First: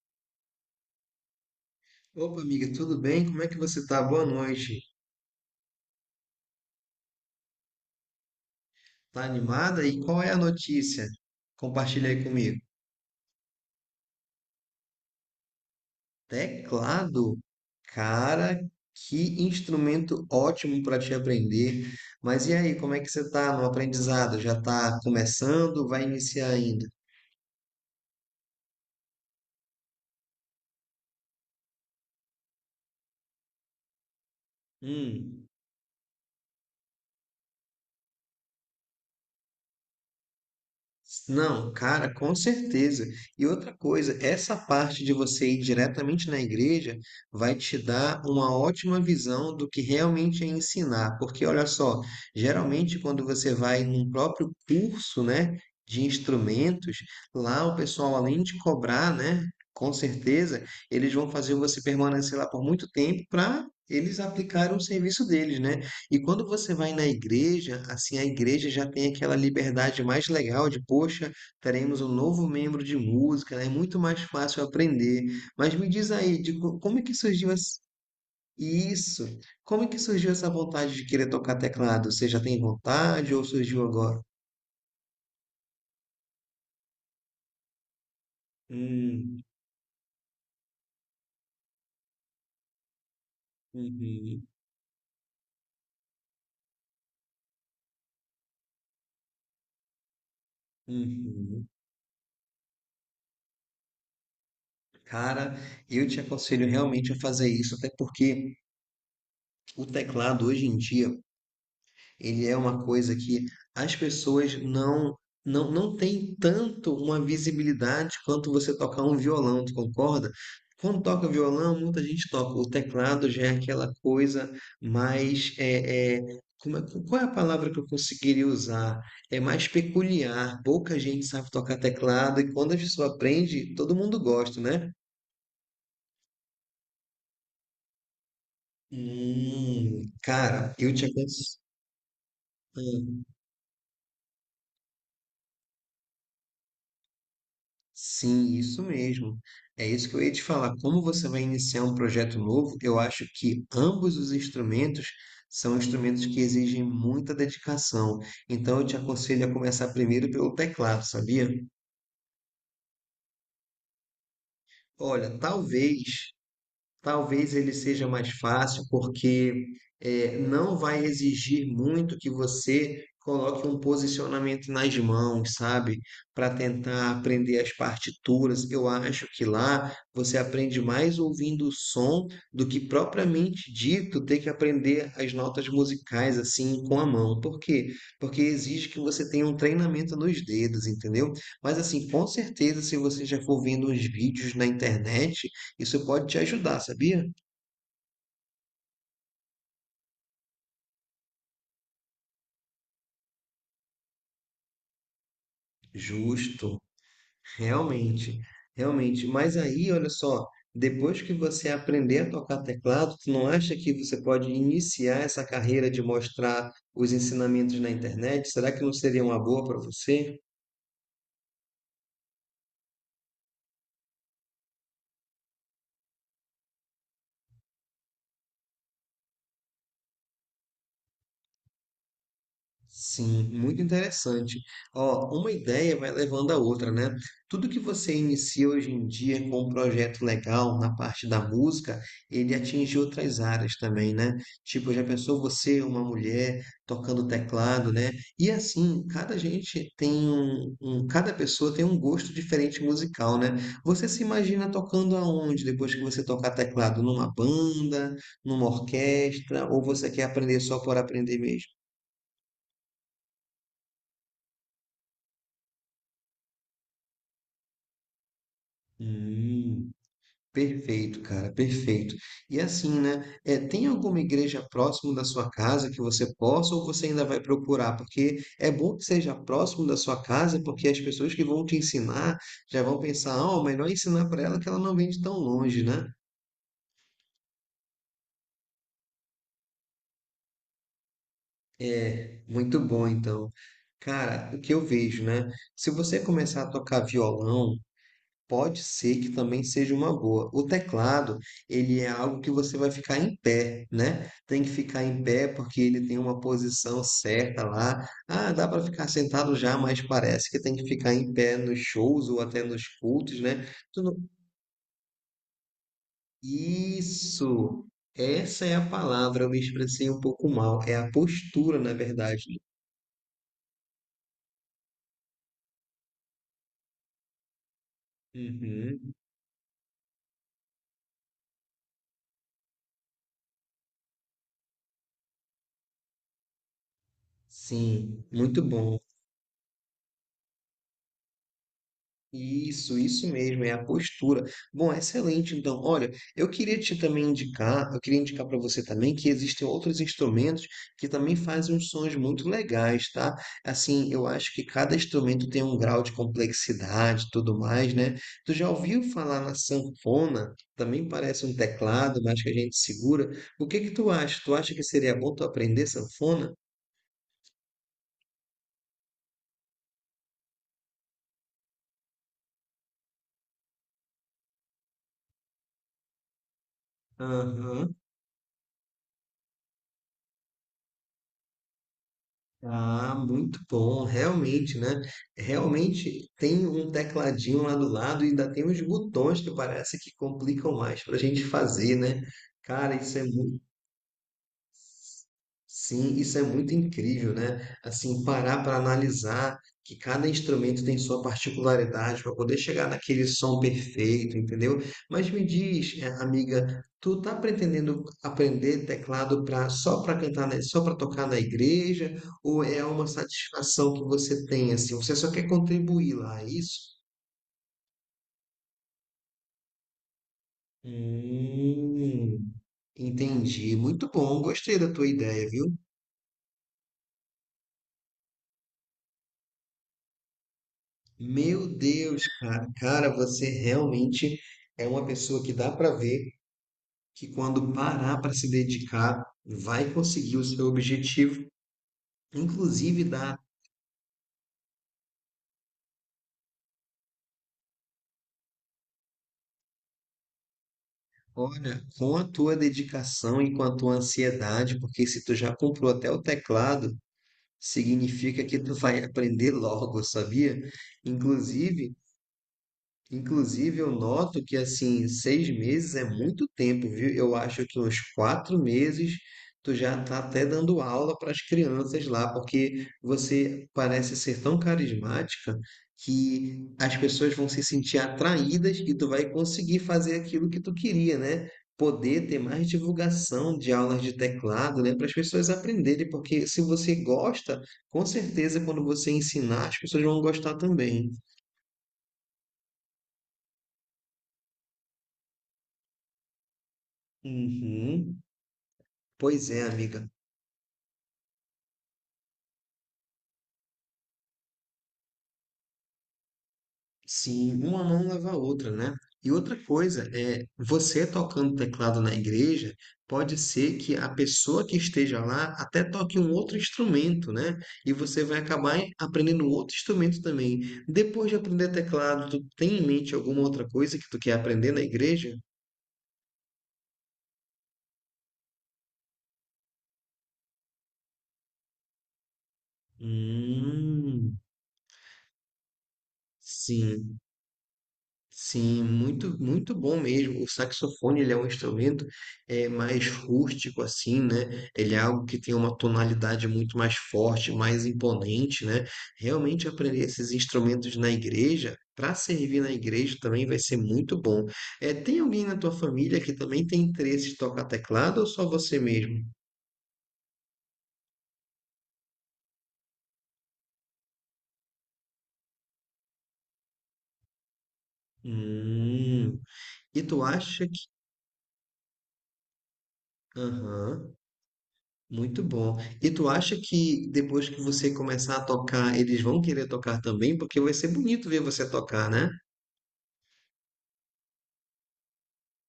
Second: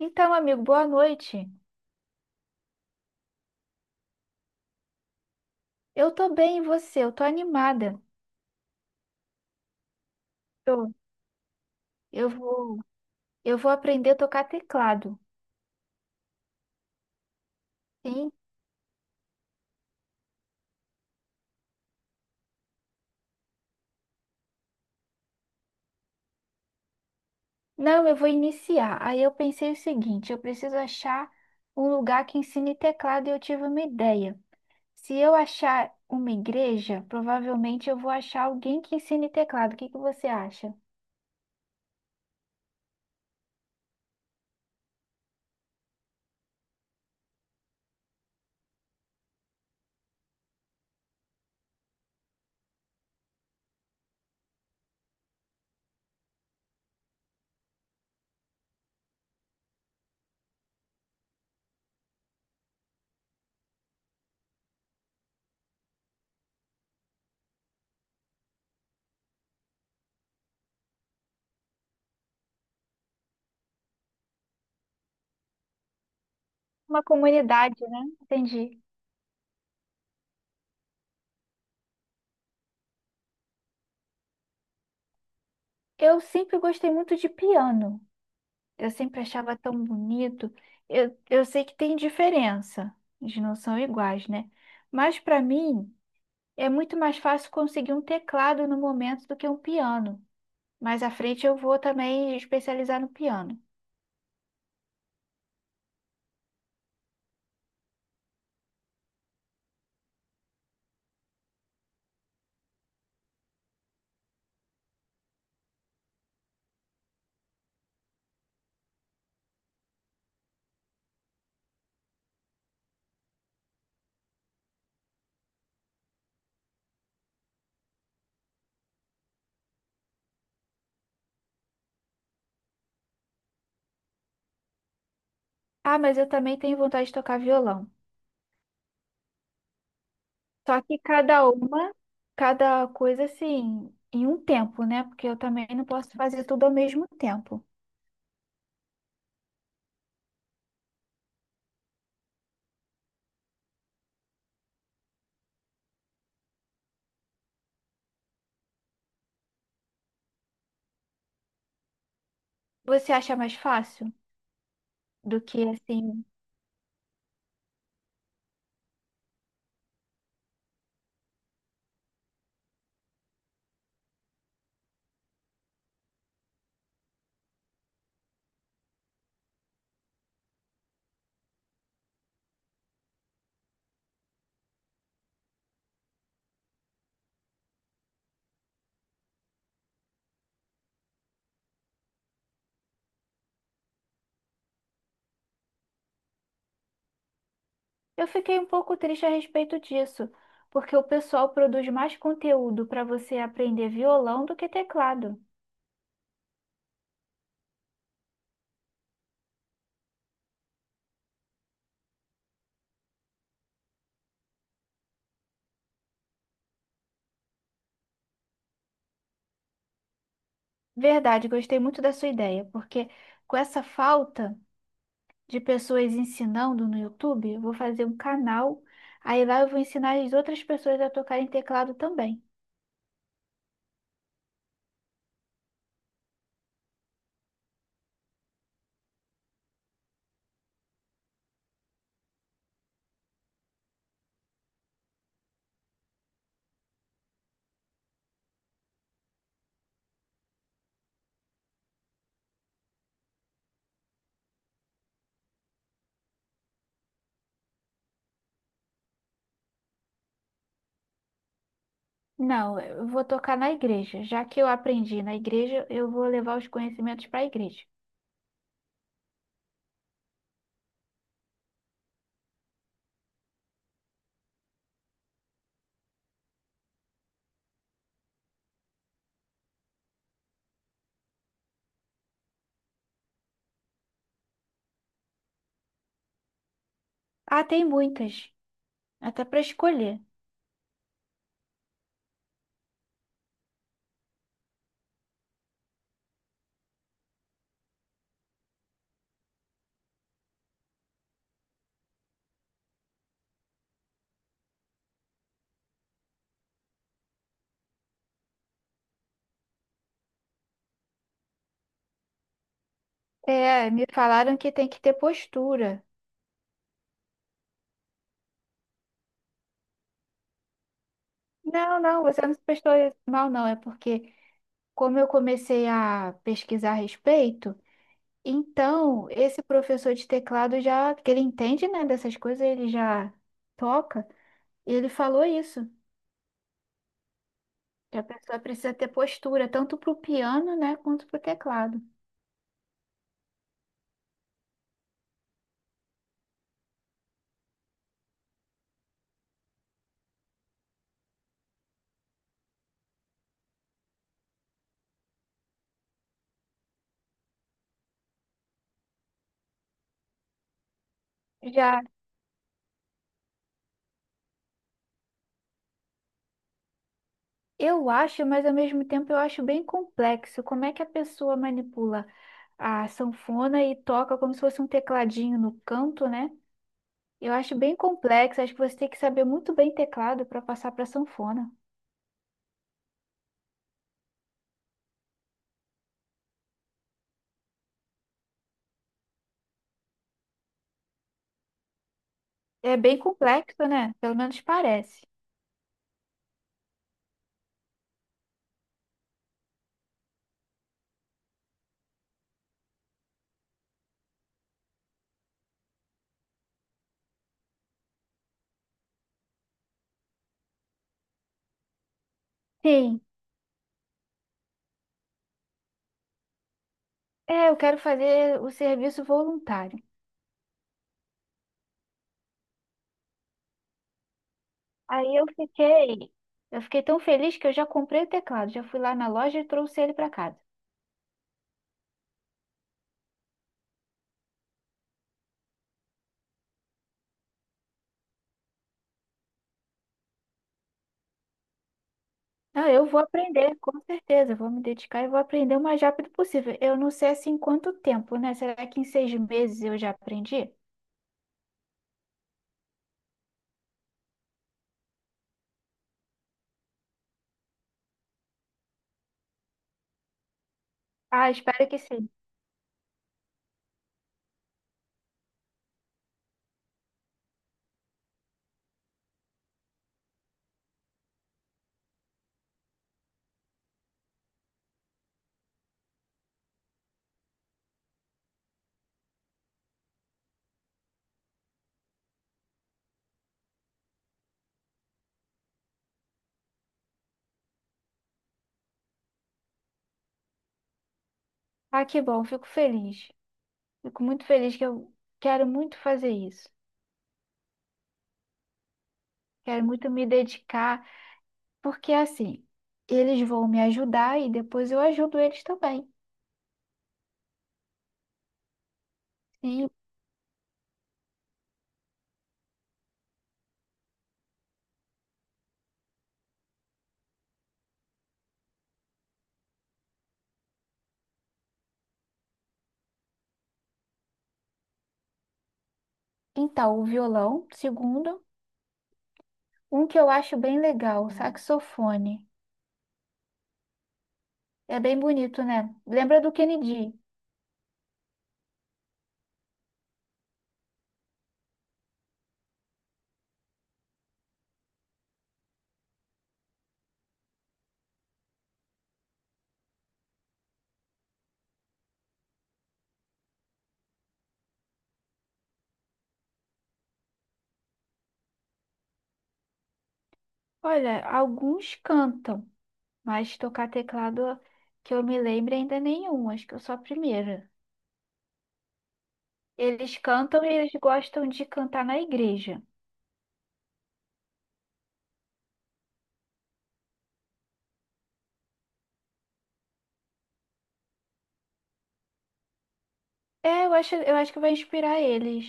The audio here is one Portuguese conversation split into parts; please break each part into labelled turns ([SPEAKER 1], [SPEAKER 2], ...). [SPEAKER 1] Então, amigo, boa noite.
[SPEAKER 2] Opa, amiga, tudo bem? Como é que você tá? Boa noite.
[SPEAKER 1] Eu tô bem, e você? Eu tô animada.
[SPEAKER 2] Tá animada? E qual é a
[SPEAKER 1] Eu,
[SPEAKER 2] notícia? Compartilha aí
[SPEAKER 1] eu
[SPEAKER 2] comigo.
[SPEAKER 1] vou, eu vou aprender a tocar teclado.
[SPEAKER 2] Teclado.
[SPEAKER 1] Sim?
[SPEAKER 2] Cara, que instrumento ótimo para te aprender. Mas e aí, como é que você tá no aprendizado? Já tá começando? Vai iniciar ainda?
[SPEAKER 1] Não, eu vou iniciar. Aí eu pensei o seguinte, eu preciso achar um lugar que ensine teclado e eu tive uma ideia. Se eu
[SPEAKER 2] Hum.
[SPEAKER 1] achar uma igreja, provavelmente eu vou achar alguém que ensine teclado. O que que você acha?
[SPEAKER 2] Não, cara, com certeza. E outra coisa, essa parte de você ir diretamente na igreja vai te dar uma ótima visão do que realmente é ensinar. Porque olha só, geralmente quando você vai num próprio curso, né, de instrumentos, lá o pessoal além de cobrar, né, com certeza, eles vão fazer você permanecer lá por muito tempo para eles aplicarem o serviço deles, né? E quando você vai na igreja, assim, a igreja já tem aquela liberdade mais legal de, poxa, teremos um novo membro de música, né? É muito mais fácil aprender. Mas me diz aí, como é
[SPEAKER 1] Uma
[SPEAKER 2] que surgiu
[SPEAKER 1] comunidade, né? Entendi.
[SPEAKER 2] isso? Como é que surgiu essa vontade de querer tocar teclado? Você já tem vontade ou surgiu agora?
[SPEAKER 1] Eu sempre gostei muito de piano. Eu sempre
[SPEAKER 2] Hum,
[SPEAKER 1] achava tão bonito. Eu sei que tem diferença, eles não são iguais,
[SPEAKER 2] uhum,
[SPEAKER 1] né? Mas para mim é muito mais fácil conseguir um teclado no momento do que um piano. Mais à frente eu
[SPEAKER 2] uhum.
[SPEAKER 1] vou também especializar no piano.
[SPEAKER 2] Cara, eu te aconselho realmente a fazer isso, até porque o teclado hoje em dia ele é uma coisa que as pessoas não têm tanto uma visibilidade quanto você tocar um violão, tu concorda? Quando toca violão, muita gente toca. O teclado já é aquela coisa mais qual é a palavra que eu conseguiria usar? É mais peculiar. Pouca gente sabe tocar teclado e quando a pessoa aprende, todo mundo gosta, né?
[SPEAKER 1] Ah, mas eu também tenho vontade de tocar violão.
[SPEAKER 2] Cara,
[SPEAKER 1] Só
[SPEAKER 2] eu
[SPEAKER 1] que
[SPEAKER 2] te
[SPEAKER 1] cada
[SPEAKER 2] aconselho.
[SPEAKER 1] uma, cada coisa assim, em um tempo, né? Porque eu também não posso fazer tudo ao mesmo tempo.
[SPEAKER 2] Sim, isso mesmo. É isso que eu ia te falar. Como você vai iniciar um projeto novo, eu acho que ambos os instrumentos são instrumentos que exigem muita dedicação. Então, eu te aconselho a começar primeiro pelo teclado, sabia?
[SPEAKER 1] Você acha mais fácil
[SPEAKER 2] Olha,
[SPEAKER 1] do que
[SPEAKER 2] talvez
[SPEAKER 1] assim.
[SPEAKER 2] Talvez ele seja mais fácil, porque não vai exigir muito que você coloque um posicionamento nas mãos, sabe? Para tentar aprender as partituras. Eu acho que lá você aprende mais ouvindo o som do que propriamente dito ter que aprender as notas musicais assim com a mão. Por quê? Porque exige que você tenha um treinamento nos dedos, entendeu? Mas assim, com certeza, se você já for vendo uns vídeos na internet isso pode te ajudar, sabia?
[SPEAKER 1] Eu fiquei um pouco triste a respeito disso, porque o pessoal produz mais conteúdo para você aprender violão do que teclado.
[SPEAKER 2] Justo, realmente, realmente. Mas aí, olha só, depois que você aprender a tocar teclado, tu não acha que você pode iniciar essa carreira de mostrar os ensinamentos na internet? Será que não seria uma boa para você?
[SPEAKER 1] Verdade, gostei muito da sua ideia, porque com essa falta de pessoas ensinando no YouTube, eu vou fazer um canal, aí lá eu vou ensinar as outras pessoas a tocarem teclado também.
[SPEAKER 2] Sim, muito interessante. Ó, uma ideia vai levando a outra, né? Tudo que você inicia hoje em dia com um projeto legal na parte da música, ele atinge outras áreas também, né? Tipo, já pensou você, uma mulher, tocando teclado, né? E assim, cada gente tem cada pessoa tem um gosto diferente musical, né? Você se imagina tocando aonde depois que você tocar teclado? Numa banda, numa orquestra, ou você quer aprender só por aprender mesmo?
[SPEAKER 1] Não, eu vou tocar na igreja. Já que eu aprendi na igreja, eu vou levar os conhecimentos para a igreja.
[SPEAKER 2] Hum. Perfeito, cara, perfeito. E assim, né? É, tem alguma igreja próximo da sua casa que você possa ou você ainda vai procurar? Porque é bom que seja próximo da sua casa, porque as pessoas que vão te ensinar já vão pensar, ah, melhor é ensinar para ela que ela não vem de tão longe, né?
[SPEAKER 1] Ah, tem muitas, até para escolher.
[SPEAKER 2] É, muito bom, então. Cara, o que eu vejo, né? Se você começar a tocar violão, pode ser que também seja uma boa. O teclado, ele é algo que você vai ficar em pé, né? Tem que ficar em pé porque ele tem uma posição certa lá. Ah, dá para ficar sentado já, mas parece que tem que ficar em pé nos shows ou até nos cultos, né?
[SPEAKER 1] É,
[SPEAKER 2] Tu
[SPEAKER 1] me
[SPEAKER 2] não-
[SPEAKER 1] falaram que tem que ter postura.
[SPEAKER 2] Isso! Essa é a palavra, eu me expressei um pouco mal. É a postura, na
[SPEAKER 1] Não, não, você
[SPEAKER 2] verdade.
[SPEAKER 1] não se prestou mal, não. É porque, como eu comecei a pesquisar a respeito,
[SPEAKER 2] Uhum.
[SPEAKER 1] então esse professor de teclado já, que ele entende, né, dessas coisas, ele já toca, e ele falou isso, que a
[SPEAKER 2] Sim,
[SPEAKER 1] pessoa
[SPEAKER 2] muito
[SPEAKER 1] precisa
[SPEAKER 2] bom.
[SPEAKER 1] ter postura, tanto para o piano, né, quanto para o teclado.
[SPEAKER 2] Isso mesmo, é a postura. Bom, excelente. Então, olha, eu queria te também indicar, eu queria indicar para você também que existem outros instrumentos que também fazem uns sons muito legais, tá? Assim, eu acho que cada instrumento tem um grau de complexidade, e tudo mais, né? Tu já ouviu falar na sanfona? Também parece um
[SPEAKER 1] Já
[SPEAKER 2] teclado, mas que a gente segura. O que que tu acha? Tu acha que seria bom tu aprender sanfona?
[SPEAKER 1] eu acho, mas ao mesmo tempo eu acho bem complexo. Como é que a pessoa manipula a sanfona e toca como se fosse um tecladinho no canto, né? Eu acho
[SPEAKER 2] Aham.
[SPEAKER 1] bem complexo, acho que você tem que saber muito bem teclado para passar para sanfona.
[SPEAKER 2] Ah, muito bom, realmente, né? Realmente tem um tecladinho lá do lado e ainda tem uns botões que parece que complicam mais para a gente fazer, né?
[SPEAKER 1] É
[SPEAKER 2] Cara, isso
[SPEAKER 1] bem
[SPEAKER 2] é muito.
[SPEAKER 1] complexo, né? Pelo menos parece.
[SPEAKER 2] Sim, isso é muito incrível, né? Assim, parar para analisar que cada instrumento tem sua particularidade para poder chegar naquele som perfeito, entendeu? Mas me diz, amiga, tu tá pretendendo aprender teclado para só para cantar, só para tocar na igreja, ou é uma
[SPEAKER 1] Sim.
[SPEAKER 2] satisfação que você tem assim? Você só quer contribuir lá, é isso?
[SPEAKER 1] É, eu quero fazer o serviço voluntário.
[SPEAKER 2] Hum, entendi. Muito bom, gostei da tua
[SPEAKER 1] Aí eu
[SPEAKER 2] ideia, viu?
[SPEAKER 1] fiquei, eu fiquei tão feliz que eu já comprei o teclado, já fui lá na loja e trouxe ele para casa.
[SPEAKER 2] Meu Deus, cara, cara, você realmente é uma pessoa que dá para ver que quando parar para se dedicar, vai conseguir o seu objetivo,
[SPEAKER 1] Ah,
[SPEAKER 2] inclusive
[SPEAKER 1] eu vou
[SPEAKER 2] dá,
[SPEAKER 1] aprender, com certeza, eu vou me dedicar e vou aprender o mais rápido possível. Eu não sei assim quanto tempo, né? Será que em 6 meses eu já aprendi?
[SPEAKER 2] olha, com a tua dedicação e com a tua ansiedade, porque se tu já comprou até o teclado, significa que tu vai aprender logo, sabia?
[SPEAKER 1] Ah, espero
[SPEAKER 2] Inclusive,
[SPEAKER 1] que sim.
[SPEAKER 2] Inclusive, eu noto que assim, seis meses é muito tempo, viu? Eu acho que uns quatro meses tu já tá até dando aula para as crianças lá, porque você parece ser tão carismática que as pessoas vão se sentir atraídas e tu vai conseguir fazer aquilo que tu queria, né? Poder ter mais divulgação de aulas de teclado, né? Para as pessoas aprenderem, porque se você gosta, com certeza quando você ensinar, as pessoas vão gostar também.
[SPEAKER 1] Ah, que bom, fico feliz. Fico muito feliz que eu quero muito fazer isso.
[SPEAKER 2] Uhum. Pois é,
[SPEAKER 1] Quero
[SPEAKER 2] amiga.
[SPEAKER 1] muito me dedicar, porque assim, eles vão me ajudar e depois eu ajudo eles também.
[SPEAKER 2] Sim, uma mão lava a outra, né? E outra
[SPEAKER 1] E
[SPEAKER 2] coisa é, você tocando teclado na igreja, pode ser que a pessoa que esteja lá até toque um outro instrumento, né? E você vai acabar aprendendo outro instrumento também. Depois de aprender teclado, tu tem em mente alguma outra coisa que tu quer aprender na igreja?
[SPEAKER 1] então, o violão, segundo, um que eu acho bem legal, o saxofone.
[SPEAKER 2] Hum,
[SPEAKER 1] É bem bonito, né? Lembra do Kennedy?
[SPEAKER 2] sim. Sim, muito, muito bom mesmo. O saxofone, ele é um instrumento mais rústico, assim, né? Ele é algo que tem uma tonalidade muito mais forte, mais imponente, né? Realmente aprender esses instrumentos na igreja, para servir na igreja também vai ser muito bom. É, tem alguém na tua família que também tem interesse em tocar teclado ou só você mesmo?
[SPEAKER 1] Olha, alguns cantam, mas tocar teclado que eu me lembre ainda nenhum, acho que eu sou a primeira.
[SPEAKER 2] Hum. E
[SPEAKER 1] Eles
[SPEAKER 2] tu
[SPEAKER 1] cantam
[SPEAKER 2] acha
[SPEAKER 1] e
[SPEAKER 2] que...
[SPEAKER 1] eles gostam de cantar na igreja.
[SPEAKER 2] Aham. Muito bom. E tu acha que depois que você começar a tocar, eles vão querer tocar também? Porque vai ser bonito ver você tocar, né?
[SPEAKER 1] Eu acho que vai inspirar eles.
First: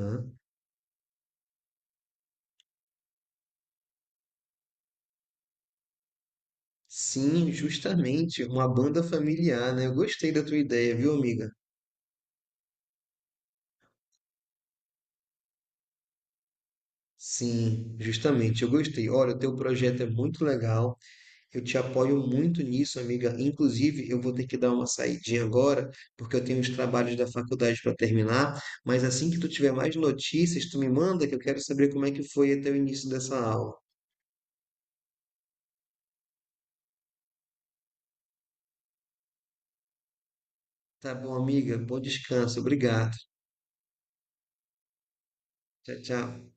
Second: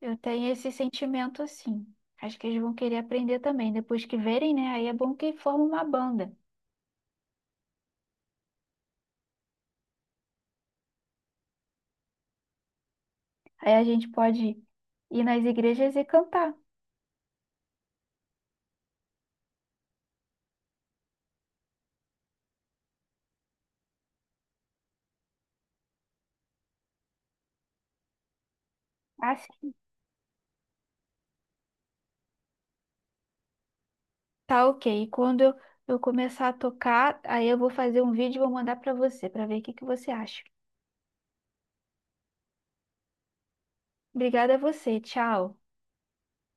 [SPEAKER 1] Eu tenho esse sentimento assim. Acho que eles vão querer aprender também. Depois que verem, né? Aí é bom que forma uma banda.
[SPEAKER 2] Sim, justamente. Uma banda familiar, né? Eu gostei da tua ideia, viu, amiga?
[SPEAKER 1] Aí a gente pode ir nas igrejas e cantar.
[SPEAKER 2] Sim, justamente. Eu gostei. Olha, o teu projeto é muito legal. Eu te apoio muito nisso, amiga. Inclusive, eu vou ter que dar uma saidinha agora, porque eu tenho os trabalhos da faculdade para terminar. Mas assim
[SPEAKER 1] Ah,
[SPEAKER 2] que tu
[SPEAKER 1] sim.
[SPEAKER 2] tiver mais notícias, tu me manda, que eu quero saber como é que foi até o início dessa aula.
[SPEAKER 1] Tá ok. E quando eu começar a tocar, aí eu vou fazer um vídeo e vou mandar pra você, pra ver o que que você acha.
[SPEAKER 2] Tá bom, amiga. Bom descanso. Obrigado.
[SPEAKER 1] Obrigada a você. Tchau.
[SPEAKER 2] Tchau, tchau.